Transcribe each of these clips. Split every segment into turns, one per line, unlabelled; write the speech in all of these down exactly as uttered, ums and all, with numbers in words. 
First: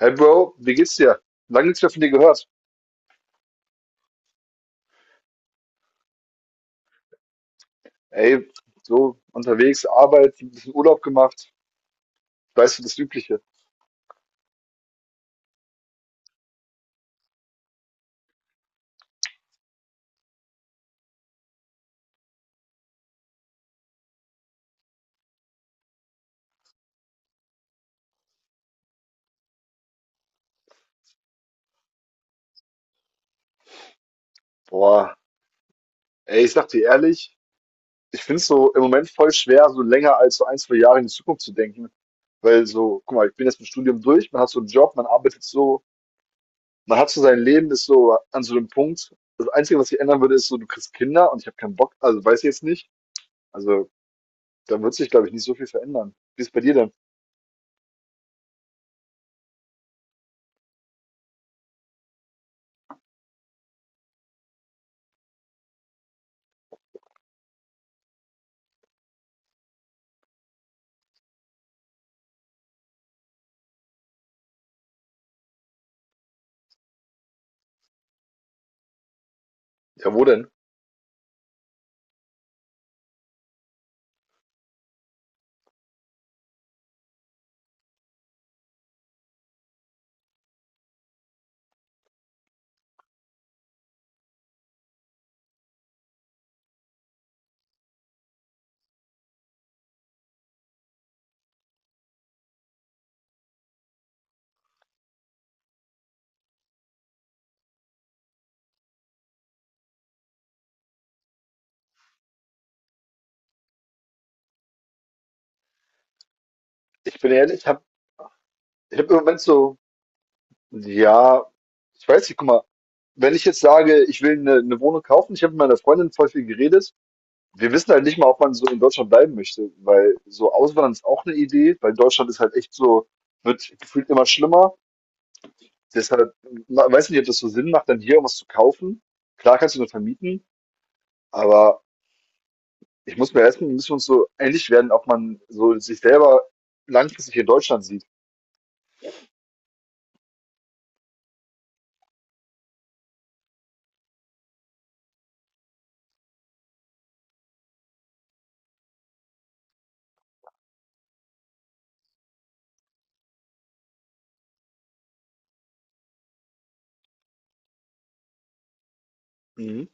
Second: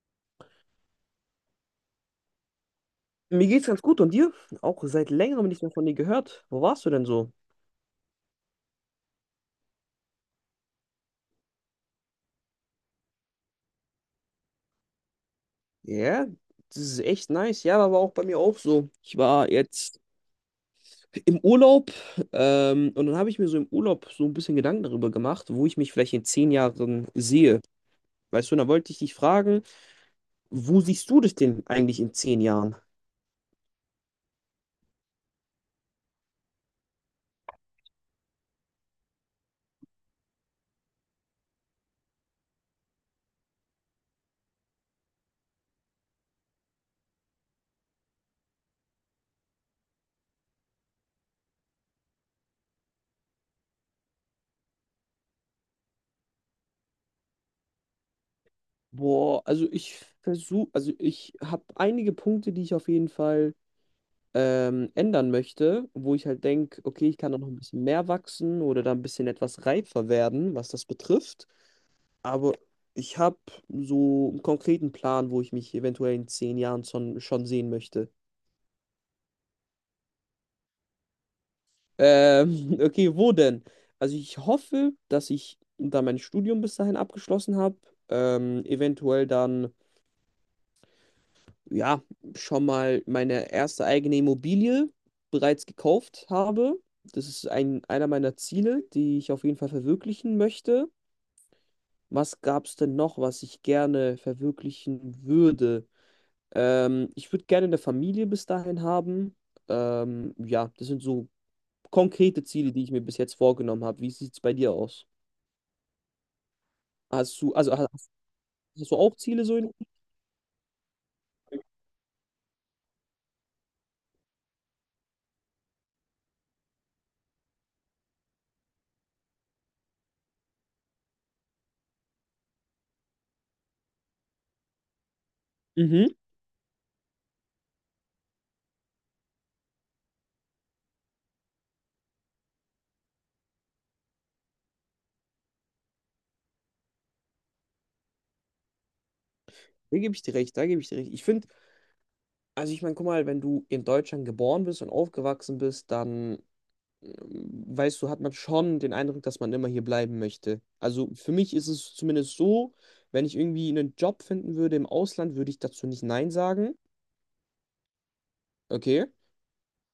Hey Bro, wie geht's dir? Lange nichts mehr von dir gehört.
Mir geht's ganz gut und dir? Auch seit längerem nicht mehr von dir gehört. Wo warst du denn so?
Ey, so unterwegs, Arbeit, ein bisschen Urlaub gemacht, weißt du, das Übliche.
Ja, das ist echt nice. Ja, war aber auch bei mir auch so. Ich war jetzt im Urlaub ähm, und dann habe ich mir so im Urlaub so ein bisschen Gedanken darüber gemacht, wo ich mich vielleicht in zehn Jahren sehe. Weißt du, und da wollte ich dich fragen, wo siehst du dich denn eigentlich in zehn Jahren?
Boah, ey, ich sag dir ehrlich, ich find's so im Moment voll schwer, so länger als so ein, zwei Jahre in die Zukunft zu denken. Weil so, guck mal, ich bin jetzt mit dem Studium durch, man hat so einen Job, man arbeitet so, man hat so sein Leben, ist so an so einem Punkt. Das Einzige, was sich ändern würde, ist so, du kriegst Kinder und ich habe keinen Bock, also weiß ich jetzt nicht. Also, da wird sich, glaube ich, nicht so viel verändern. Wie ist bei dir denn?
Boah, also ich versuche, also ich habe einige Punkte, die ich auf jeden Fall ähm, ändern möchte, wo ich halt denke, okay, ich kann da noch ein bisschen mehr wachsen oder da ein bisschen etwas reifer werden, was das betrifft. Aber ich habe so einen konkreten Plan, wo ich mich eventuell in zehn Jahren schon, schon sehen möchte.
Ja, wo denn?
Ähm, okay, wo denn? Also ich hoffe, dass ich da mein Studium bis dahin abgeschlossen habe. Ähm, eventuell dann ja, schon mal meine erste eigene Immobilie bereits gekauft habe. Das ist ein, einer meiner Ziele, die ich auf jeden Fall verwirklichen möchte. Was gab es denn noch, was ich gerne verwirklichen würde? Ähm, ich würde gerne eine Familie bis dahin haben. Ähm, ja, das sind so konkrete Ziele, die ich mir bis jetzt vorgenommen habe. Wie sieht es bei dir aus?
Ich bin
Hast du,
ehrlich, ich
also
habe
hast, hast du
ich hab im
auch
Moment
Ziele so in?
so. Ja, ich weiß nicht, guck mal, wenn ich jetzt sage, ich will eine 'ne Wohnung kaufen, ich habe mit meiner Freundin voll viel geredet. Wir wissen halt nicht mal, ob man so in Deutschland bleiben möchte, weil so auswandern ist auch eine Idee, weil Deutschland ist halt echt so, wird gefühlt immer schlimmer.
Mhm.
Deshalb, ma weiß nicht, ob das so Sinn macht, dann hier irgendwas zu kaufen. Klar kannst du nur vermieten, aber ich muss mir erst mal, müssen wir uns so einig werden, ob man so sich selber langfristig in Deutschland sieht.
Da gebe ich dir recht, da gebe ich dir recht. Ich finde, Also ich meine, guck mal, wenn du in Deutschland geboren bist und aufgewachsen bist, dann ähm, weißt du, hat man schon den Eindruck, dass man immer hier bleiben möchte. Also für mich ist es zumindest so, wenn ich irgendwie einen Job finden würde im Ausland, würde ich dazu nicht Nein sagen. Okay.
Mhm,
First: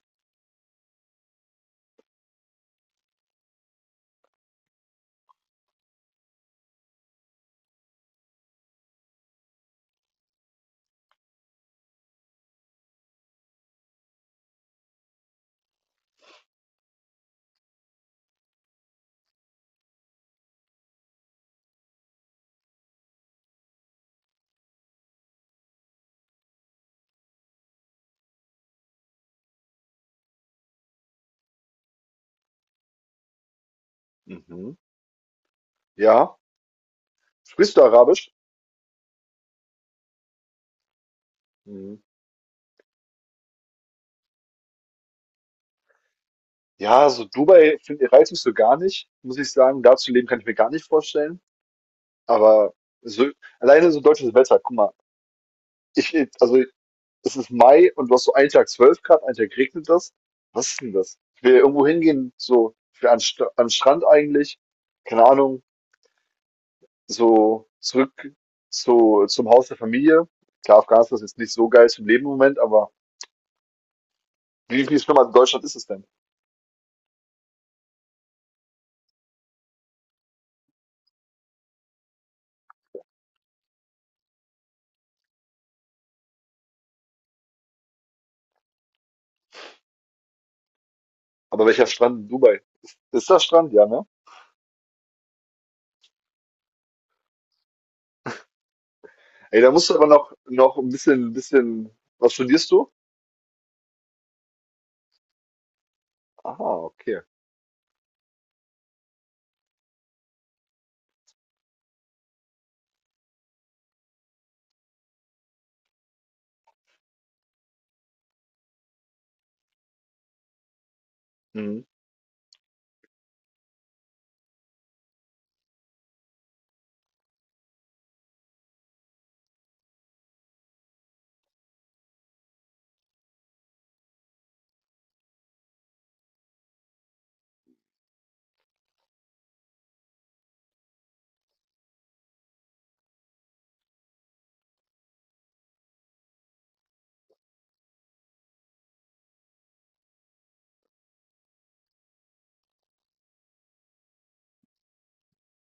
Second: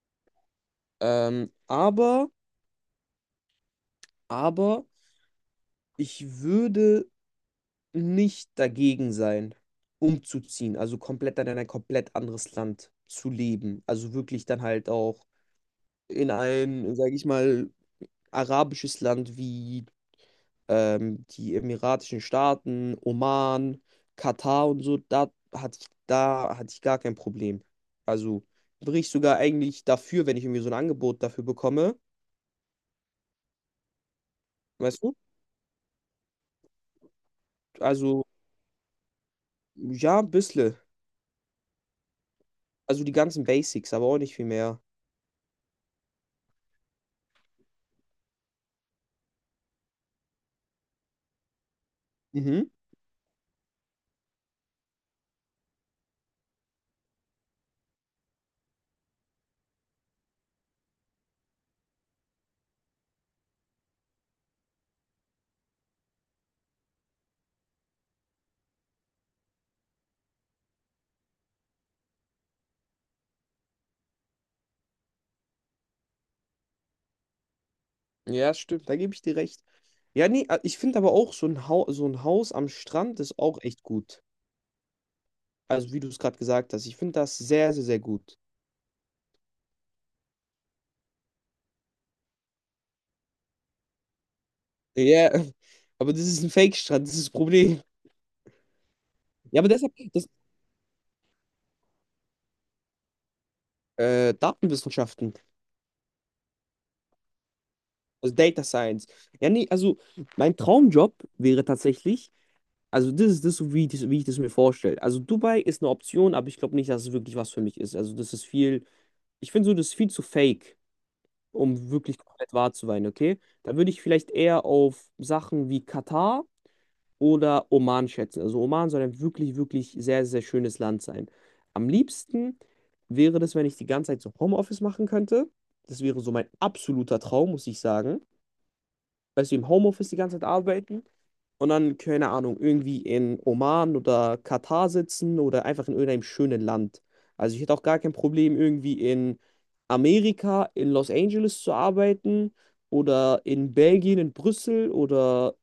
Ähm, aber, aber ich würde nicht dagegen sein, umzuziehen. Also komplett dann in ein komplett anderes Land zu leben. Also wirklich dann halt auch in ein, sage ich mal, arabisches Land wie ähm, die Emiratischen Staaten, Oman, Katar und so, da hatte ich, da hatte ich gar kein Problem. Also wäre ich sogar eigentlich dafür, wenn ich irgendwie so ein Angebot dafür bekomme.
mhm.
Weißt du?
Ja. Sprichst du
Also,
Arabisch?
ja, ein bisschen.
Mhm.
Also die ganzen Basics, aber auch nicht viel mehr.
Ja, so Dubai, find reizt mich so gar nicht, muss ich sagen. Da zu leben, kann ich mir gar nicht vorstellen.
Mhm.
Aber so, alleine so deutsches Wetter, guck mal, ich, also es ist Mai und du hast so einen Tag zwölf Grad, einen Tag regnet das. Was ist denn das? Ich will irgendwo hingehen, so für an, St- an den Strand eigentlich, keine Ahnung, so zurück zu, zum Haus der Familie. Klar, Afghanistan ist jetzt nicht so geil zum Leben im Moment, aber wie viel schlimmer als in Deutschland ist es denn?
Ja, stimmt, da gebe ich dir recht. Ja, nee, äh, ich finde aber auch so ein Haus, so ein Haus am Strand ist auch echt gut. Also, wie du es gerade gesagt hast, ich finde das sehr, sehr, sehr gut.
Aber welcher Strand in Dubai? Ist, ist das Strand, ja, ne?
Ja, aber das ist ein Fake-Strand, das ist das Problem.
Ey,
Ja, aber
da musst
deshalb.
du aber noch, noch ein bisschen, bisschen. Was studierst du?
Äh, Datenwissenschaften,
Aha, okay.
also Data Science. Ja, nee, also mein Traumjob wäre tatsächlich, also das ist das, so wie, ich das, wie ich das mir vorstelle. Also Dubai ist eine Option, aber ich glaube nicht, dass es wirklich was für mich ist. Also das ist viel, ich finde so, das ist viel zu fake,
Mhm.
um wirklich komplett wahr zu sein, okay? Da würde ich vielleicht eher auf Sachen wie Katar oder Oman schätzen. Also Oman soll ein wirklich, wirklich sehr, sehr schönes Land sein. Am liebsten wäre das, wenn ich die ganze Zeit so Homeoffice machen könnte. Das wäre so mein absoluter Traum, muss ich sagen. Weißt du, im Homeoffice die ganze Zeit arbeiten und dann, keine Ahnung, irgendwie in Oman oder Katar sitzen oder einfach in irgendeinem schönen Land. Also ich hätte auch gar kein Problem, irgendwie in Amerika, in Los Angeles zu arbeiten oder in Belgien, in Brüssel oder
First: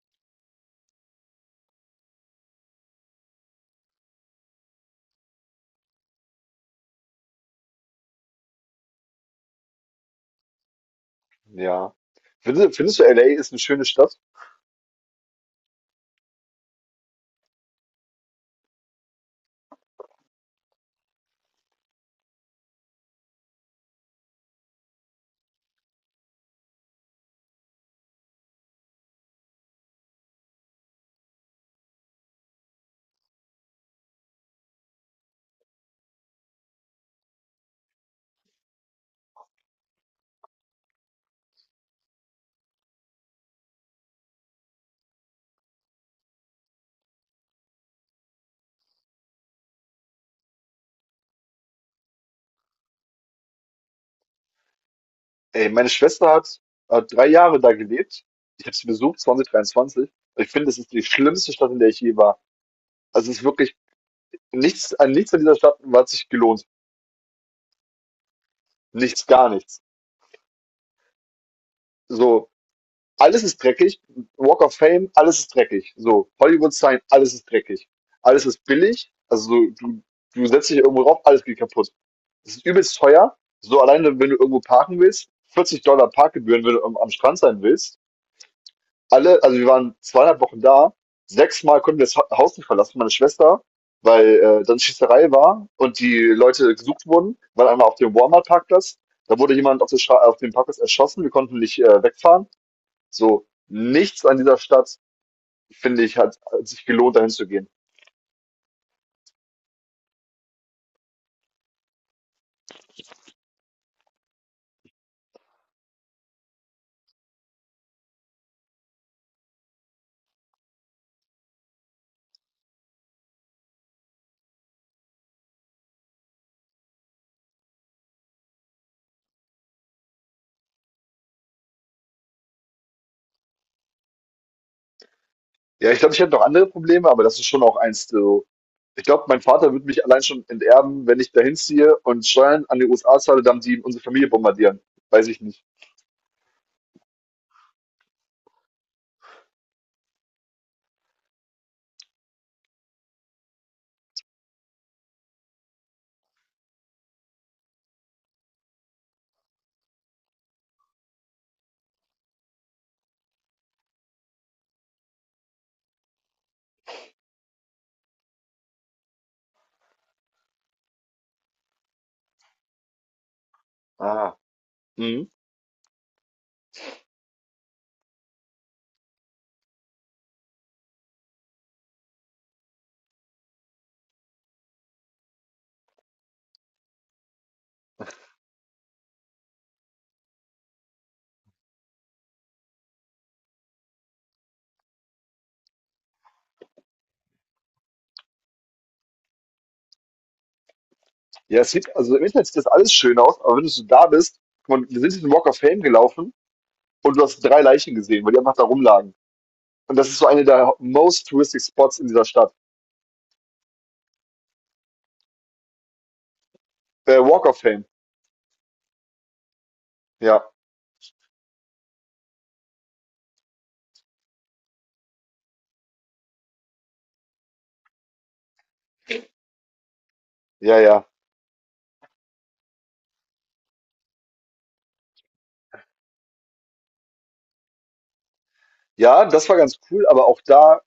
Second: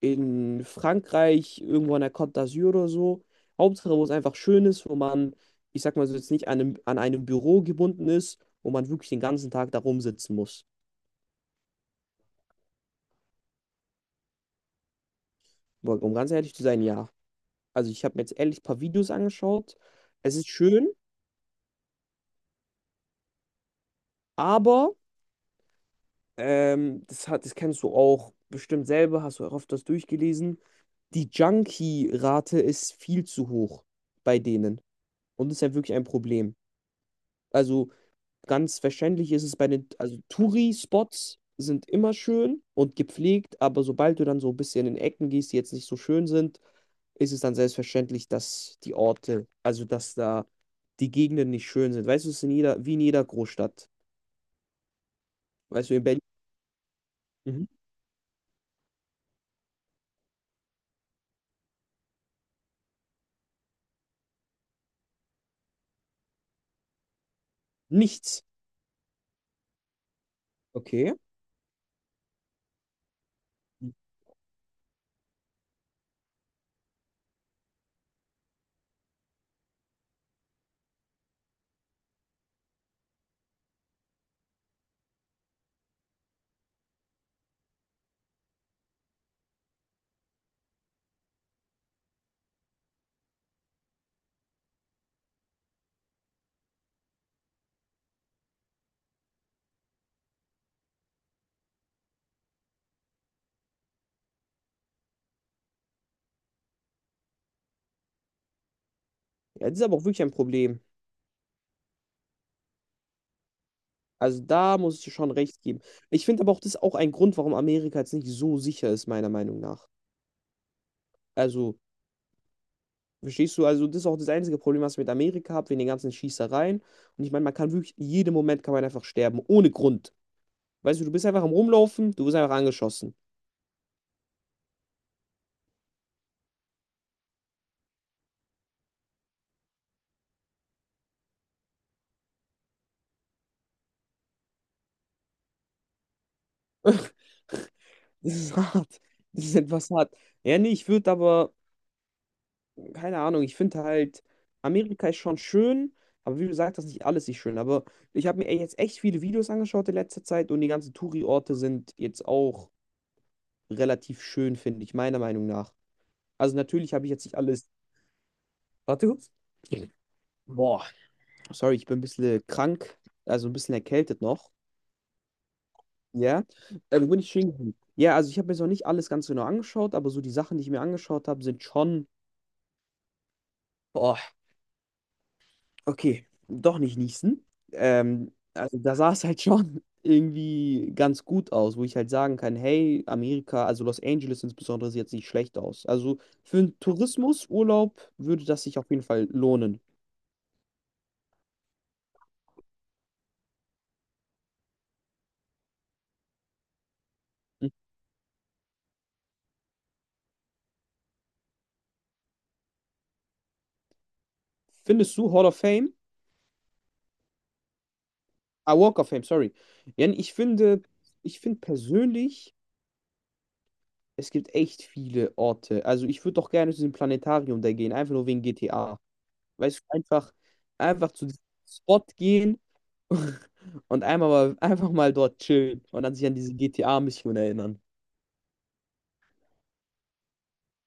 in Frankreich, irgendwo an der Côte d'Azur oder so. Hauptsache, wo es einfach schön ist, wo man, ich sag mal so, jetzt nicht an einem, an einem Büro gebunden ist, wo man wirklich den ganzen Tag da rumsitzen muss.
Ja. Findest, findest du, L A ist eine schöne Stadt?
Aber Um ganz ehrlich zu sein, ja. Also ich habe mir jetzt ehrlich ein paar Videos angeschaut. Es ist schön, aber ähm, das hat, das kennst du auch bestimmt selber, hast du auch oft das durchgelesen. Die Junkie-Rate ist viel zu hoch bei denen. Und das ist ja wirklich ein Problem. Also ganz wahrscheinlich ist es bei den, also Touri-Spots sind immer schön und gepflegt, aber sobald du dann so ein bisschen in Ecken gehst, die jetzt nicht so schön sind, ist es dann selbstverständlich, dass die Orte, also dass da die Gegenden nicht schön sind. Weißt du, es ist in jeder, wie in jeder Großstadt.
Ey, meine
Weißt du, in Berlin.
Schwester hat, hat drei Jahre
Mhm.
da gelebt. Ich habe sie besucht, zwanzig dreiundzwanzig. Ich finde, es ist die schlimmste Stadt, in der ich je war. Also es ist wirklich nichts, an nichts an dieser Stadt hat sich gelohnt.
Nichts.
Nichts, gar nichts.
Okay.
So, alles ist dreckig. Walk of Fame, alles ist dreckig. So, Hollywood Sign, alles ist dreckig. Alles ist billig. Also so, du, du setzt dich irgendwo drauf, alles geht kaputt. Es ist übelst teuer. So alleine, wenn du irgendwo parken willst, vierzig Dollar Parkgebühren, wenn du am am Strand sein willst. Alle, also wir waren zweieinhalb Wochen da. Sechsmal konnten wir das Ha- Haus nicht verlassen, meine Schwester, weil äh, dann Schießerei war und die Leute gesucht wurden, weil einmal auf dem Walmart-Parkplatz, da wurde jemand auf, der Stra- auf dem Parkplatz erschossen, wir konnten nicht äh, wegfahren. So, nichts an dieser Stadt, finde ich, hat, hat sich gelohnt, dahin zu gehen.
Ja, das ist aber auch wirklich ein Problem. Also da muss ich dir schon recht geben. Ich finde aber auch, das ist auch ein Grund, warum Amerika jetzt nicht so sicher ist, meiner Meinung nach. Also verstehst du? Also, das ist auch das einzige Problem, was ich mit Amerika habe, wegen den ganzen Schießereien. Und ich meine, man kann wirklich, jeden Moment kann man einfach sterben, ohne Grund. Weißt du, du bist einfach am Rumlaufen, du wirst einfach angeschossen.
Ja, ich glaube, ich hätte noch andere Probleme, aber das ist schon auch eins, so. Ich glaube, mein Vater würde mich allein schon enterben, wenn ich dahin ziehe und Steuern an die U S A zahle, dann die unsere Familie bombardieren. Weiß ich nicht.
Das ist hart. Das ist etwas hart. Ja, nee, ich würde aber, keine Ahnung, ich finde halt, Amerika ist schon schön, aber wie du sagst, das ist nicht alles nicht schön. Aber ich habe mir ey, jetzt echt viele Videos angeschaut in letzter Zeit und die ganzen Touri-Orte sind jetzt auch relativ schön, finde ich, meiner Meinung nach. Also, natürlich habe ich jetzt nicht alles. Warte kurz. Boah. Sorry, ich bin ein bisschen äh, krank, also ein bisschen erkältet
Ah.
noch.
Mhm.
Ja, äh, bin ich stehen. Ja, also ich habe mir jetzt noch nicht alles ganz genau angeschaut, aber so die Sachen, die ich mir angeschaut habe, sind schon, boah, okay, doch nicht niesen. Ähm, also da sah es halt schon irgendwie ganz gut aus, wo ich halt sagen kann, hey, Amerika, also Los Angeles insbesondere, sieht jetzt nicht schlecht aus. Also für einen Tourismusurlaub würde das sich auf jeden Fall lohnen.
Ja, es sieht, also im Internet sieht das alles schön aus, aber wenn du so da bist, guck mal, wir sind diesen Walk of Fame gelaufen und du hast drei
Hm?
Leichen gesehen, weil die einfach da rumlagen. Und das ist so eine der most touristic Spots in dieser Stadt.
Findest du Hall of Fame?
Äh, Walk of Fame.
Ah, Walk of Fame, sorry. Jan, ich
Ja,
finde, ich finde persönlich. Es gibt echt viele Orte. Also ich würde doch gerne zu diesem Planetarium da gehen, einfach nur wegen G T A. Weißt du, einfach,
ja, ja.
einfach zu diesem Spot gehen und einmal mal, einfach mal dort chillen und dann sich an diese G T A-Mission erinnern.
Ja, das war ganz cool, aber auch da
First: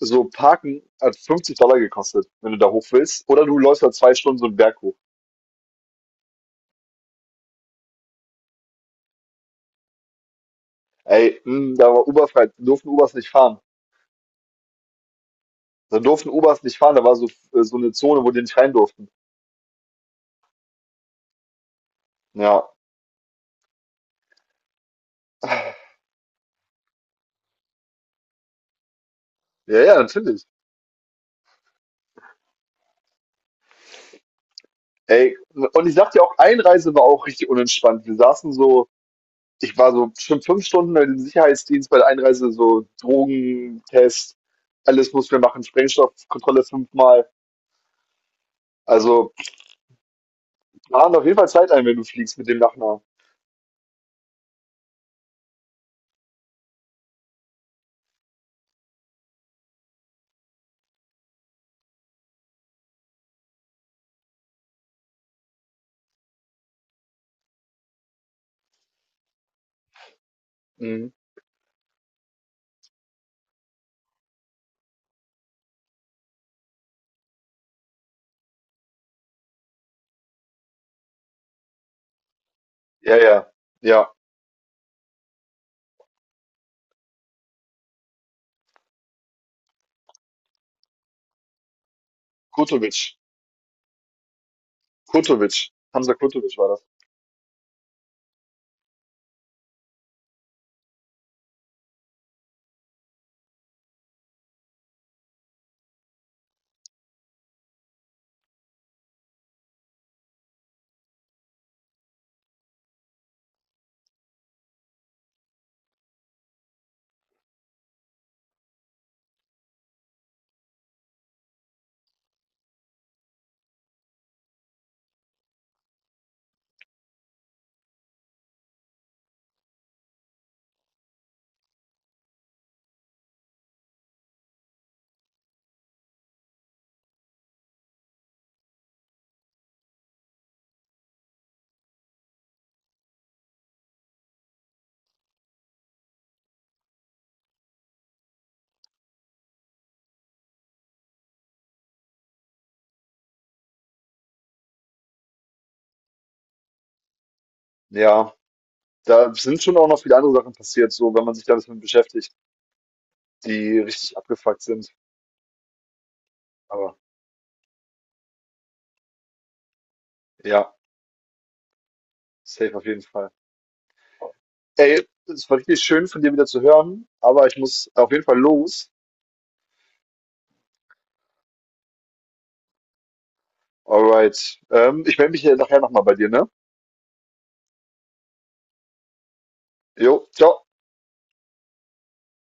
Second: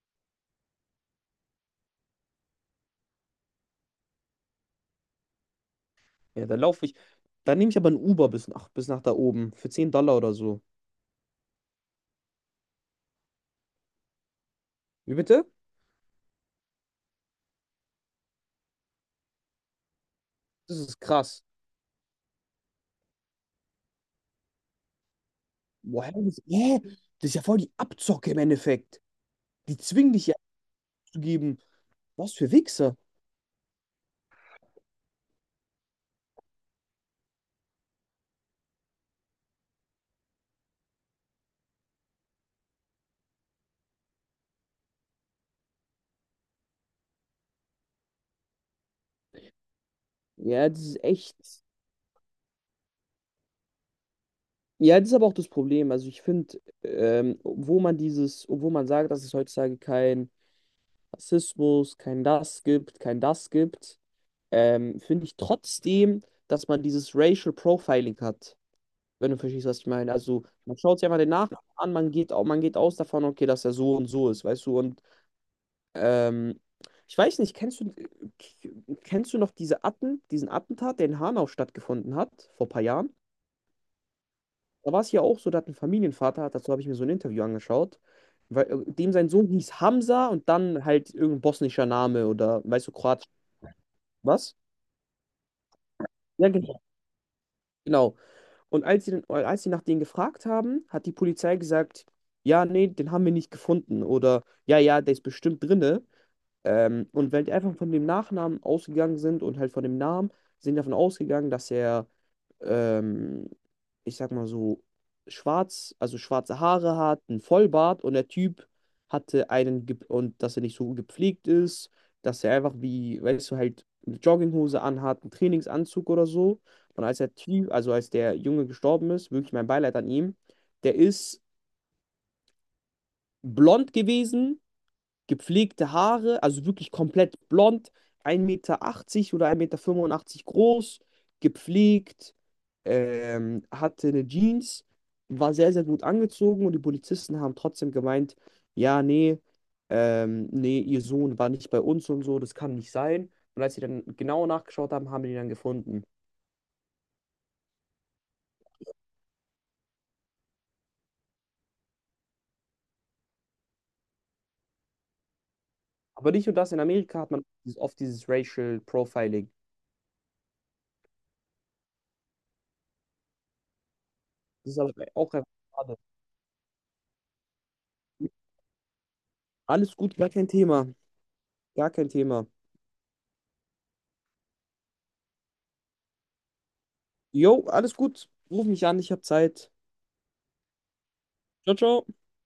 so Parken hat fünfzig gekostet, wenn du da hoch willst. Oder du läufst da zwei Stunden so 'n Berg hoch.
Ja, da laufe ich. Da nehme ich aber ein Uber bis nach, bis nach da oben. Für zehn Dollar oder so.
Ey, hm, da war Uberfrei, durften Ubers nicht fahren.
Wie bitte?
Da durften Ubers nicht fahren, da war so äh, so eine Zone, wo die nicht rein durften.
Das ist krass.
Ja.
Woher? Das, hä? Das ist ja voll die Abzocke im Endeffekt. Die
Ja, ja,
zwingen dich ja
natürlich.
abzugeben. Was für Wichser.
Ey, und ich sag dir auch, Einreise war auch richtig unentspannt. Wir saßen so ich war so bestimmt fünf Stunden bei dem Sicherheitsdienst bei der Einreise, so Drogentest, alles mussten wir machen, Sprengstoffkontrolle fünfmal. Also
Ja, das ist
plan auf
echt.
jeden Fall Zeit ein, wenn du fliegst mit dem Nachnamen.
Ja, das ist aber auch das Problem. Also ich finde, ähm, obwohl man dieses, obwohl man sagt, dass es heutzutage kein Rassismus, kein das gibt, kein das gibt, ähm, finde ich trotzdem, dass man dieses Racial Profiling hat, wenn du verstehst, was ich meine. Also man schaut sich
Mhm.
einfach den Nachnamen an, man geht, au- man geht aus davon, okay, dass er so und so ist, weißt du? Und ähm, ich weiß nicht, kennst du, äh, kennst du noch diese Atten, diesen Attentat, der in Hanau stattgefunden hat, vor ein paar Jahren?
Ja, ja. Ja.
Da war es ja auch so, da hat ein Familienvater, hat- dazu habe ich mir so ein Interview angeschaut, weil äh, dem sein Sohn hieß Hamza und dann halt irgendein bosnischer Name oder weißt du,
Kurtovic.
Kroatisch, was?
Kurtovic. Hamza
Ja,
Kurtovic war
genau.
das.
Genau. Und als sie, dann, als sie nach denen gefragt haben, hat die Polizei gesagt, ja, nee, den haben wir nicht gefunden oder ja, ja, der ist bestimmt drinne. Ähm, und weil die einfach von dem Nachnamen ausgegangen sind und halt von dem Namen, sind davon ausgegangen, dass er ähm, ich sag mal so, schwarz, also schwarze Haare hat, einen Vollbart und der Typ hatte einen, ge- und dass er nicht so gepflegt ist, dass er einfach wie, weißt du, halt eine Jogginghose anhat, einen Trainingsanzug oder so. Und als der Typ, also als der Junge gestorben ist, wirklich mein Beileid an ihm, der ist blond gewesen, gepflegte Haare, also wirklich komplett blond, ein Meter achtzig oder ein Meter fünfundachtzig groß, gepflegt, ähm, hatte eine Jeans, war sehr, sehr gut angezogen und die Polizisten haben trotzdem gemeint, ja, nee, ähm, nee, ihr Sohn war nicht bei uns und so, das kann nicht sein. Und als sie dann genauer nachgeschaut haben, haben die ihn dann gefunden.
Ja. Da sind schon auch noch viele andere Sachen passiert, so wenn man sich da ein bisschen beschäftigt, die richtig abgefuckt sind.
Aber nicht nur das, in
Aber
Amerika hat man dieses- oft dieses Racial Profiling.
ja, safe auf jeden Fall.
Das ist aber
Ey,
auch einfach
es war richtig
schade.
schön von dir wieder zu hören, aber ich muss auf jeden Fall los.
Alles gut, gar kein Thema. Gar kein Thema.
Alright. Ähm, ich melde mich hier nachher nochmal bei dir, ne?
Jo, alles gut. Ruf mich an, ich habe Zeit.
Jo, ciao.
Ciao, ciao.